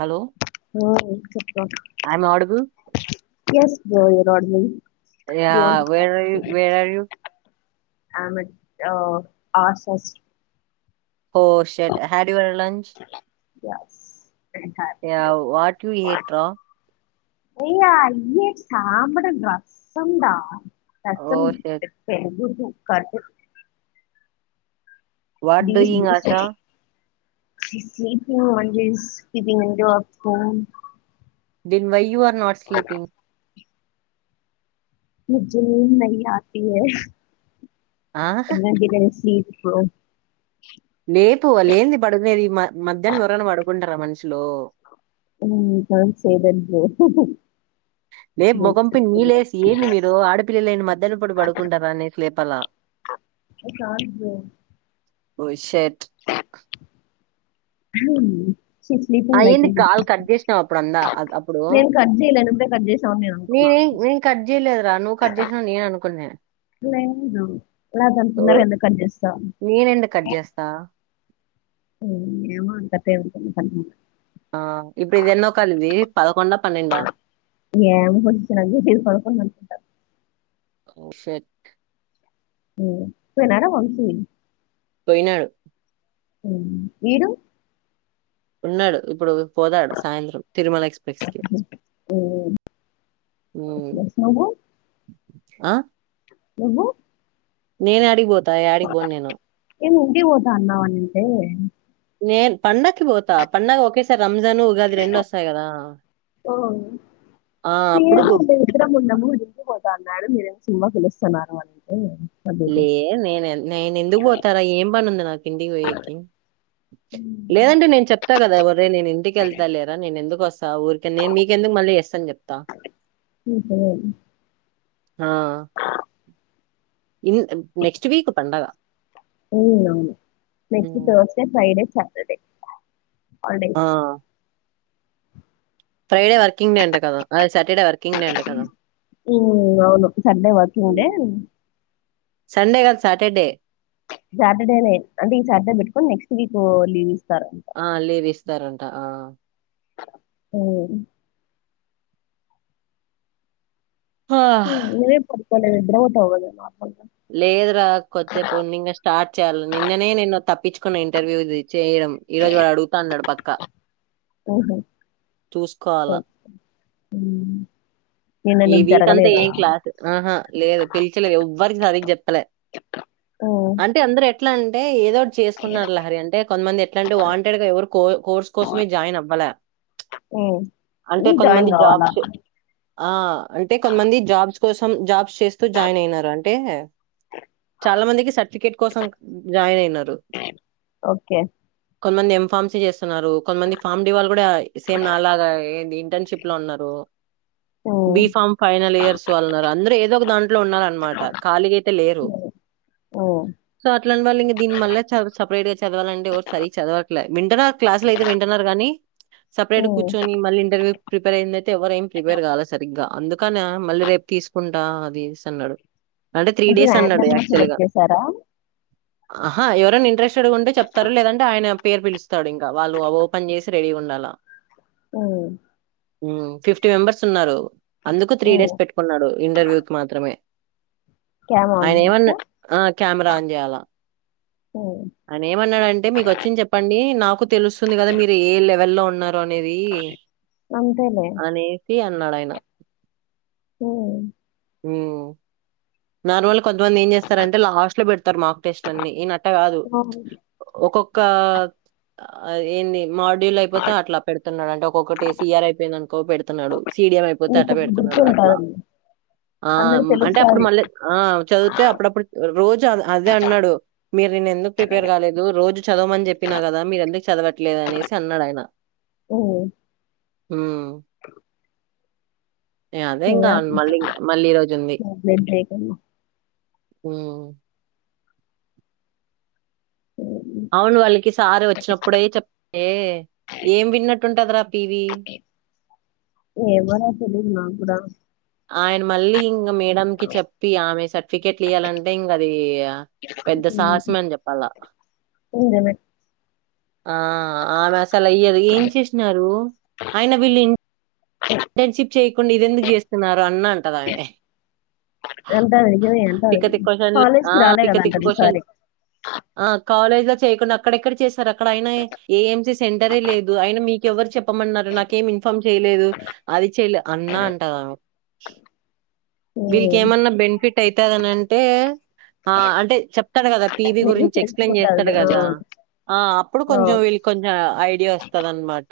Hello మ్మ్ చెప్పు [unintelligible] don't worry [unintelligible] ఆమెడో ఆసస్ హో షెట్ హడ్ యువరె లంచ్ యస్ ఏయ్ వాట్ యూ హేట్ రా అయ్యా అయ్యే సాంబడం, రసం డా రసం, పెరుగు [unintelligible] బీస్ బీస్ [unintelligible] [unintelligible] దిన్ why you are not sleeping ముజే నహీ ఆతి హే [unintelligible] హ లేపు వాళ్ళేంది పడుకునేది మ మధ్యాహ్నం ఎవరన్న పడుకుంటారా మనుషులు మ్ పని చేయిదంటలే. లేేపు ముఖం పై నీళ్ళేసి ఏంది మీరు ఆడపిల్లలయిండి, మధ్యాహ్నం పూట పడుకుంటారా అనేస్ లేపల్ల. ఇది చాలు బ్రో ఓయ్ షట్. హ శీ ఆ స్లీపింగ్ లైక్ ఏంది ఎ కాల్ లిటిల్ కట్ న్స్. చేసినావు అప్పుడు అందా అ- అప్పుడు నేన్ కట్ చేయలే నువ్వే కట్ చేసావని నేను అనుకున్నా. ఎ నేను కట్ చేయలేదురా. నువ్వు కట్ చేసావు అని నేను అనుకున్న. లేదు. ఎలాగనుకున్నారు? ఎందుకు కట్ చేస్తా? నేనెందుకు కట్ చేస్తా మ్ ఏమో కట్ అయింది అనుకొని, కట్ చే ఆ ఇప్పుడు ఇది ఎన్నో కాల్ ఇది పదకొండా, పన్నెడా? ఏమో బ. [unintelligible] పదకొండు అనుకుంట. ఓ షట్ మ్. పోయినాడా వంశీ? పోయినాడు. మ్ మీరు? ఉన్నాడు. ఇప్పుడు పోతాడు, సాయంత్రం తిరుమల ఎక్స్ప్రెస్కి. హ్మ్. యెస్. మ్. యెస్. ఆ, ఉహు నేను యాడికిపోతాను? యాడికి పోను నేను. ఏమో ఇంటికి పోతా, అన్నావంటే! నేను పండకి పోతా. పండగ ఒకేసారి రంజాన్, ఉగాది రెండు వస్తాయి కదా! ఆ అప్పుడు నేను పో అంటే ఇద్దరం ఉన్నము. దింపిపోతా అన్నాడు మీరేం సినిమా పిలుస్తన్నారు అంటే, లే నేను నేను ఎందుకు పోతారా? ఏం పనుంది నాకు ఇంటికి పోయకి? హ్మ్. లేదంటే నేను చెప్తా కదా, ఒరే నేను ఇంటికెళ్తా లేరా నేను ఎందుకు వస్ త ఊరికనే మీకెందుకు మళ్ళీ ఎస్ అని చెప్తా. హ్మ్. హ్మ్. ఆ ఇన్ నెక్స్ట్ వీక్ పండగ. ఉ అవును. Next um Thursday, Friday, Saturday ఆ ఫ్రైడే వర్కింగ్ డే అంట కదా! అద సాటర్డే వర్కింగ్ డే అంట కదా! మ్ అవును సండే వర్కింగ్ డే. ఉమ్. సండే కాదు సాటర్డే. సాటర్డేనే. అంటే, ఈ సాటర్డే పెట్టుకొని, నెక్స్ట్ వీక్ లీవ్ ఇస్తారంట. ఆ లీవ్ ఇస్తారంట ఆ. ఆ హా, లేదు పడుకోలేదు. నిద్రపోతావు కదా నా లేదు రా కొద్దిసేపు ఉండి, ఇంక స్టార్ట్ చేయాల నిన్ననే నేను తప్పించుకున్న. ఇంటర్వ్యూది చెయ డం. ఈరోజు వాడు అడుగుతాన్నడు పక్ మ్హు, ఓకె. చూసుకోవాలా మ్మ్. ఈ వీక్ అంతా ఏం క్లాస్, ఆహా లేదు. పిలిచలే, ఎవ్వరికి సరిగా చెప్పలే. హ్మ్. అంటే, అందరు ఎట్ల అంటె ఏదోటి చేసుకున్నారు లహరి. అంటే కొంతమంది ఎట్లాంటే, వాంటెడ్ గా ఎవరు కోర్స్ కోసమే జాయిన్ అవ్వల. మ్ నువ్ జాయిన్ కావాల? జాబ్స్ ఆ అంటే కొంతమంది, జాబ్స్ కోసం, జాబ్స్ చేస్తూ జాయిన్ అయినారు. అంటే, చాలా మందికి సర్టిఫికేట్ కోసం, జాయిన్ అయినారు. ఓకే. కొంతమంది ఎం ఫామ్సీ చేస్తున్నారు. కొంతమంది, ఫామ్ డి వాళ్ళు కూడ, సేమ్ నా లాగ ఏంది ఇంటెన్షిప్ లో ఉన్నారు. బి హ్మ్. ఫామ్ ఫైనల్ ఇయర్స్ వాళ్ళు ఉన్నారు. అందరు ఏ దొ ఒక దాంట్లో ఉన్నారన్నమాట. ఖాళీగా అయితే లేరు. హ్మ్. హ్మ్ సో, అట్లాంటి వాళ్ళు ఇంకా దీని మాళ్ళ చ సపరేట్గా చదవాల అంటే ఎవరు సారిగ చదవాట్లే వింటన్నారు కానీ క్లాసులు అయితే వింటన్నారు కాని సపరేట్ గా హ్మ్. కూర్చొని మళ్ళీ ఇంటర్వ్యూ కీ ప్రిపేర్ అయ్యింది అయితే ఎవరు ఎమ్ [inaudible] ప్రిపేర్ కాలా సరిగ్గా అందుకని మళ్ళీ రేపు తీసుకుంటా అది సి అన్నాడు అంటే త్రీ డేస్ అన్నాడు ర్యాండమ్‌గా సెలెక్ట్ యాక్చువల్గా చేసారా? ఆహా ఎవరైనా ఇంట్రెస్టెడ్గా ఉంటే చెప్తారు లేదంటే ఆయన పేరు పిలుస్తాడు ఇంకా వాళ్ళు అ ఓపెన్ చేసి రెడీగా ఉండాల హ్మ ఉమ్ ఫిఫ్టీ మెంబర్స్ ఉన్నారు అందుకు త్రీ హ్మ్. డేస్ పెట్టుకున్నాడు ఇంటర్వ్యూ కి మాత్రమే క్యామ్ ఆన్ ఆయన చేసా? ఏమన్నా ఆ కెమెరా ఆన్ చేయాలా హ్మ్. ఆయనా ఏమన్నాడంటే మీకు వచ్చింది చెప్పండి నాకు తెలుస్తుంది కదా మీరు ఏ లెవెల్లో ఉన్నా రు అనేది అంతేలే. అనేసి అన్నాడు ఆయన హ్మ్ హ్మ్ నార్మల్ కొంతమంది ఏం చేస్తారంటే లాస్ట్ లో పెడతారు మార్క్ టెస్ట్ లు అన్నీ ఈయన అట్లా కాదు అవును. ఒకొక్క కా ఆ ఏంది మాడ్యూల్ అయిపోతే అట్లా పెడుతున్నాడుంట ఒ ఒక్కటి సిఆర్ అయిపోయిందనుకో పెడుతున్నాడు సీడియం అయిపోతే అట్ట నీకప్పుడు పెడుతున్నాడు అట్లా గుర్తుంటది. ఆ అందరికి అంటే అప్పుడు తెలుస్తది. మళ్ళీ ఆ చదివితే అప్పుడప్పుడు రోజు ఆ అదే అన్నాడు మీరు నిన్న ఎందుకు ప్రిపేర్ కాలేదు రోజు చదవమని చెప్పినా కదా మీరు ఎందుకు చదవ అవట్లేదు అనేసి అన్నాడు ఆయన హ్మ్ హ్మ్ ఎ అదే ఇంకా చేయాలి. మళ్ళీ ఇక మళ్ళీ ఈ రోజు ఉంది చాక్లెట్ డ్రాగన్ హ్మ్ అవును వాళ్ళకి సార్ వచ్చినప్పుడే చాప్ ఏ ఏం విన్నట్టుంటది రా పివీ ఏమో రా తెలీదు నాక్కుడ ఆయన మళ్ళీ ఇంక మేడంకి చెప్పి ఆమె సర్టిఫికెట్లు ఇయ్యాలంటే ఇంక అది పెద్ద ఉమ్, సాహసం అని చెప్పాలా [unintelligible] ఆ ఆమె అసలు ఈయ్యదు ఏం చేసినారు ఆయన వీళ్ళు ఇన్ ఇంటర్నెషిప్ చేయకుండా ఇదీ ఎందుకు చేస్తున్నారు అన్న అంటద ఆమె అంటారు నిజమే అంటారు తిక్క తిక్క కొశన్లు కాలేజ్ ఆ కి రాలే తిక్క కదా తిక్క అంటారు కొశన్ ఈసారి ఆ కాలేజ్ లో చేయకుండా అక్కడెక్కడ చేస్తారు అక్కడ అయినా ఏం చేస్ సెంటరే లేదు అయిన మీక ఎవరు చెప్పమన్నారు నాకేమి ఇన్ఫార్మ్ చేయలేదు అది చెల్లి అన్న అంటద వీళ్ళకి ఉమ్, ఏమన్నా బెనిఫిట్ అయితది అని అంటే ఆ అంటే చెప్ స్తాడు కదా పీబి మేబీ గురించి ఎక్స్ప్లెయిన్ తెలుసుకుంటారు చేస్తాడు ఆ, కదా ఆ అప్పుడు ఆ, కొంచెం వీళ్ళకి కొంచెం ఐడియా వస్తంది అన్నమాట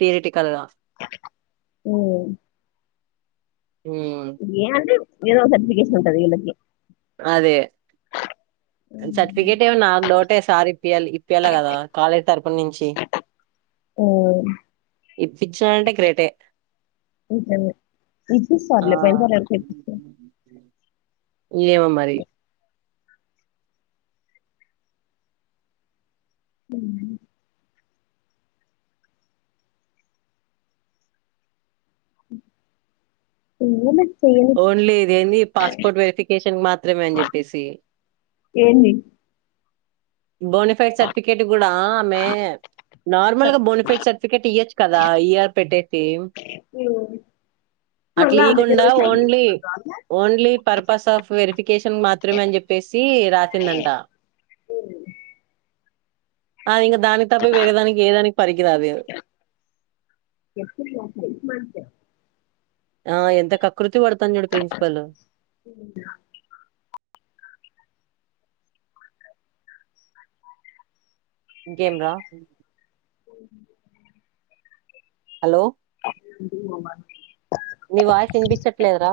తీరిటికల్ గా హ్మ్ ఉమ్ ఏంది ఏదో ఒక సర్టిఫికేషన్ ఉంటది ఇలాకి అదే ఉమ్, సర్టిఫికేట్ ఏమో నాకు డౌటే సార్ ఇప్పయాలీ ఇప్పయాల కదా కాలేజ్ తరపుున నుంచి ఉం ఇపిచినాడ్ అంటే గ్రేట్ ఏ ఇపిస్తార్ లే పైసలు కడితే ఇపిస్తార్ ఇంగ ఉన్నాయి హ్మ్ హ్మ్ ఎవరు ఓన్లీ ఇది ఏందీ పాస్పోర్ట్ వెరిఫికేషన్ మాత్రమే అని చెప్పేసి ఏందీ బయట సర్టిఫికేట్ కూడా ఆమె నార్మల్ గా బెనిఫిట్ సర్టిఫికేట్ ఇయొచ్చు కదా ఇఆర్ పెట్టేసి ఓ అట్లా ఇకుండా only only purpose of verification మాత్రమే అని చెప్పేసి రాసిందంట ఆవు దానికి తప్ప వేరే దానికి ఏదానికి పరికి రాదు వస్తుంది [unintelligible] ఆ ఎంత కకృతి పడతాను చూడు ప్రిన్సిపల్ ఇంకేం రా ఎం లెదు హలో నీ వాయిస్ వినిపించట్లేదురా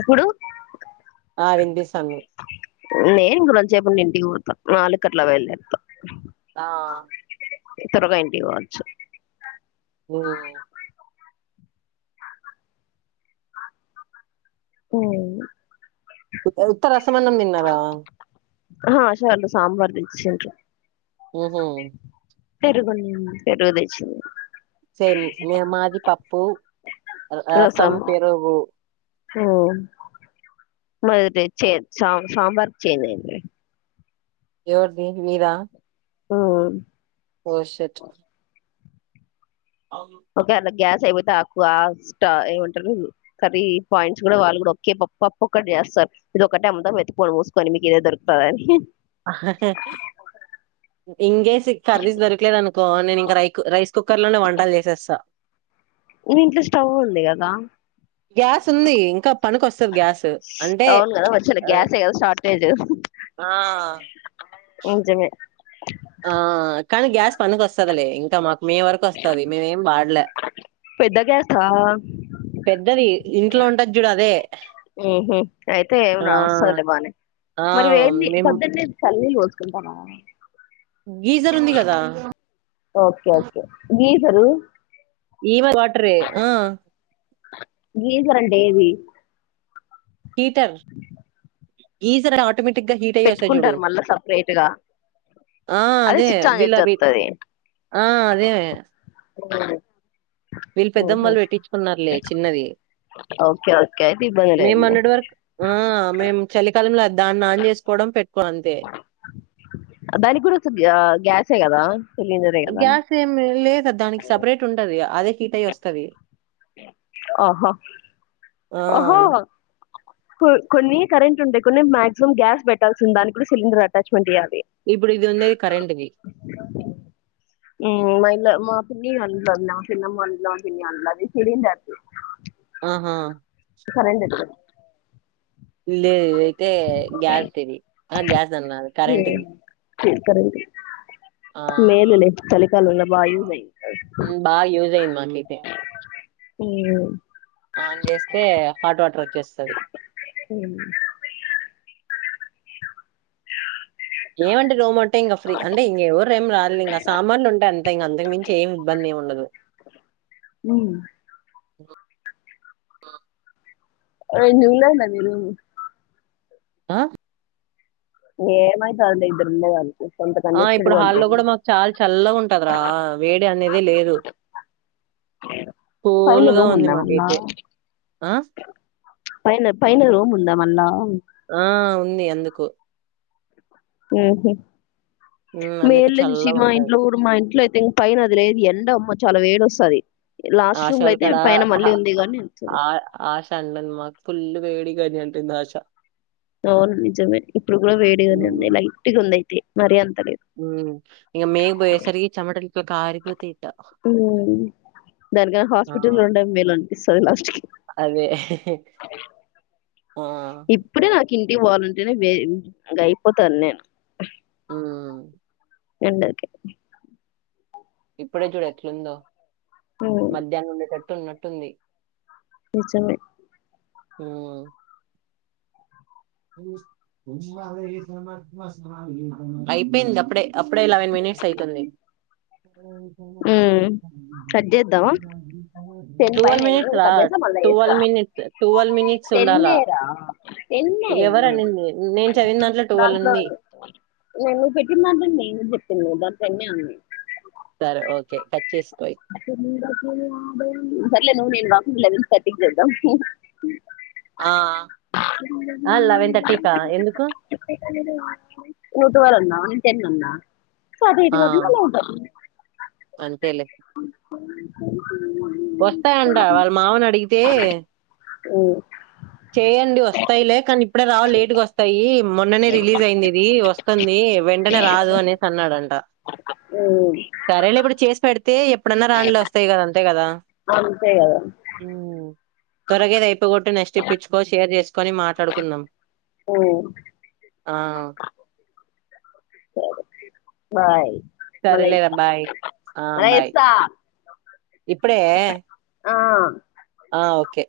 ఇప్పుడు ఆవిని పిస్తది నేను ఇంగరోతసేపు ఉండి ఇంటికి పోత నాలుగుకట్లా బయల్దేర్త ఆ ఇ త్వరగా ఇంటివచ్చు ఓ హ్మ్ ఉత్త రసమన్నాము తిన్నావా హ హషలో సాంబార్ దిచ్చంట ఓహో పెరుగు పెరుగు డిచ్చిన సేమ్ మే మాది పప్పు రసం పెరుగు ఓ మాది తెచ్చె సామ్ సాంబార్ చేయమండి ఎవరిది వీరా ఆ ఓ షట్ అవును ఒకవేళ గ్యాస్ అయిపోతే ఆక్కువ స్ట ఏమంటారు కర్రీ పాయింట్స్ కూడా వాళ్ళు కూడా ఒకే పప్పు ఒకటి చే సార్ ఇది ఒక టైమ్ందా మత్తిపోని మూసుకొని మీకు ఎం పెడతా ఆహా హ ఇంకేసి కర్రీస్ దొరకలేదు అనుకో నేను ఇంక రై రైస్ కుక్కర్ లోనే వంటలు చేసేస్తా మీ ఇంట్లో స్టవ్ ఉంది కదా గ్యాస్ ఉంది ఇంకా పనికివోస్తుది గ్యాస్ అంటే అవును కదా వచ్చేలే గ్యాసే కదా షార్టేజ్ ఆ ఆ నిజమే ఆ కానీ గ్యాస్ పడుగ వస్తందిలే ఇంకా మాకు మే వరకు వస్తుది మేము ఎమి వాడలే పెద్ద గ్యాస్ ఆ పెద్దది ఇంట్లో ఉంటది చూడు అదే ఉహూ అయితే ఆ వస్తుదలే బానే ఆ మరి వే మేము పొద్దున్న చల్లిల్లు పోసుకుంటా వ గీజర్ ఉంది కదా ఓకే ఓకే గీజరు ఈమా వాటరు హ గీసరంటే ఏది హీటర్ గీజర్ ఆటోమేటిక్గా హిటై ఒస్తాయి జూడు పెట్టుకుంటారు మళ్ళా సపరేట్‌గా. ఆ అదే స్విచ్ ఆన్ విలా చేత్తే బీ వత్తది. ఆ అదే వీళ్ళు పెద్దమ్ ఓహో! వాళ్ళు పెట్టించుకున్నారులే చిన్నది ఓకే. ఓకే. అయితే ఇబ్బంది మేము మొ లేదులే. న్నటి వరకు ఆ మేము చలికాలంలో దాన్ని ఆన్ చేసుకోవడం పెట్టుకో అంతే తే కదా సిలిండరే కదా! గ్యాస్ ఏమి లేదు దానికి సపరేట్ ఉంటది అదే హీట్ అయి వస్తది ఆహో ఆ కొన్ని కరెంట్ ఉంటాయి కొన్ని మాక్సిమం గ్యాస్ పెట్టాల్సింది దానికి కూడా సిలిండర్ అటాచ్మెంట్ చేయ్యాలి ఇప్పుడు ఇది ఉండది కరెంట్ది హ్మ్. మా ఇంట్లో మా పిన్నీ వాళ్ళ ఇంట్లో ఉన్నది మా పిన్నమా వాళ్ళ ఇంట్లో అది సిలిండర్ ది ఆహా కరెంట్ ది లేదు ఇది అయితే గ్యాస్ ది ఆ గ్యాస్ అంటున్న కరెంట్ ది మేలులే చలికాలం లో బాగా యూస్ అవుతాది బాగా యూజ్ అయింది మాకైతే హ్మ్మ్ ఆన్ చేస్తే హాట్ వాటర్ వ ఉం ఏమంటడి రోమంట ఇంకా ఫ్రీ అంటే ఇంకవరు ఏం రారూ ఇంకా సామాన్లుంటే అంత ఇంకా అంతకు మించి ఏమి ఇబ్బంది ఉండదు దు హ్మ్మ్ [unintelligible] ఆ ఏమయితాదులే ఇద్దరూ ఉండేదానికి కొంత ఆ కంజెస్టెడ్ ఇప్పుడు గా హాల్లో ఉంటుంది కూడా మాకు చాలా చల్లగ ఉంటది రా వేడి అనేదే లేదు పైన కూలుగా రూమ్ ఉంది ఉందా మళ్ళా మాకైతే ఆ పైన పైనైన రూమ్ ఉందా ఏమన్న ఆ ఉంది అందుకు ఉహ ఉమ్, అందుకు మేలు చూసి చల్లగా మా ఉంటది ఇంట్లో కూడాఊడు మా ఇంట్లో దీని పైన అది లేదు ఎండ అమ్మ చాలా వేడి వస్తుంది ఆ షల్ కాడ గాని ఆ ఆష అన్నన్ మకు ఫుల్ వేడిగ అంటుంది ఆశ అవును నిజమే ఇప్పుడు కూడా వేడిగానే ఉంది లైట్ ఉంది అయితే మరి అంత లేదు ఉ ఇగ మే పోయే సరికి చెమటలు తో కారిపోతది ఇట్లా దానికన్న ఆ, హాస్పిటల్ లో ఉండటం మేలు అనిపిస్తది లాస్ట్ కి అదే ఆ ఇంటికి పోవాలంటే ఇగ అయిపోతాను నేను హ్మ్మ్ ఎండకి ఇప్పుడే చూడు ఎట్లుందో హ్మ్ మధ్యాహ్నం ఉండేటట్టు ఉన్నట్టుంది నిజమే హ్మ్మ్ అయిపోయింది అప్పుడే అప్పుడే లెవెన్ మినీ మీస్ అయితుంది హ్మ్ హు కట్ చేద్దామా [inaudible] టెన్ పైనే ఏదో ఒక్కటి చేస్తా మళ్ళా చేస్తా మినిట్స్ ట్వెల్వ్ మినిట్స్ టెన్ ఉండాలా నేరా టెన్ హు ఎవరనింది నేను చదివిన ట్వెల్వ్ దాంట్లో ఉంది ను నేను నువ్వు పెట్టిన దాంట్లో నువ్వు టెన్ టెన్ నే ఉన్నయి సరే ఓకే కట్ చేస్త సర్లే నువ్వు నేను వకింగ్ లెవెన్ థర్టీ కి చేదాం ఆ లెవెన్ థర్టీకా ఎందుకు ఊట్ ఎవరన్నా టెన్ అన్న అటు ఇటు ఆ కొట్టిన నూట [unintelligible] అంతేలే [inaudible] వస్తాయంట వాళ్ళ మామ ని అడిగితే చెయయండి వస్తాయిలే కానీ ఇప్పుడే రావు లేట్గా వస్తాయి మొన్ననే రిలీజ్ అయింది ఇది వస్తుంది కే వెంటనే రాదు అనేసి అన్నాడంట [inaudible] సరేలే ఇప్పుడు చేసి పెడితే అయితే ఎప్పుడన్నా రానియ్ లే వస్తాయి కదా అంతే కదా అంతే కదా హు త్వరగా ఇది అయిపోగొట్టుకో నెక్స్ట్ ఇపించుకో షేర్ చేసుకొని మాట్లాడుకుందాం ఊ ఆ సరే బాయ్ మల్ల సరేలేరా చేస్తా బాయ్ ఆ మల్ల బాయ్ చేస్తా ఇప్పుడే ఆ ఓకే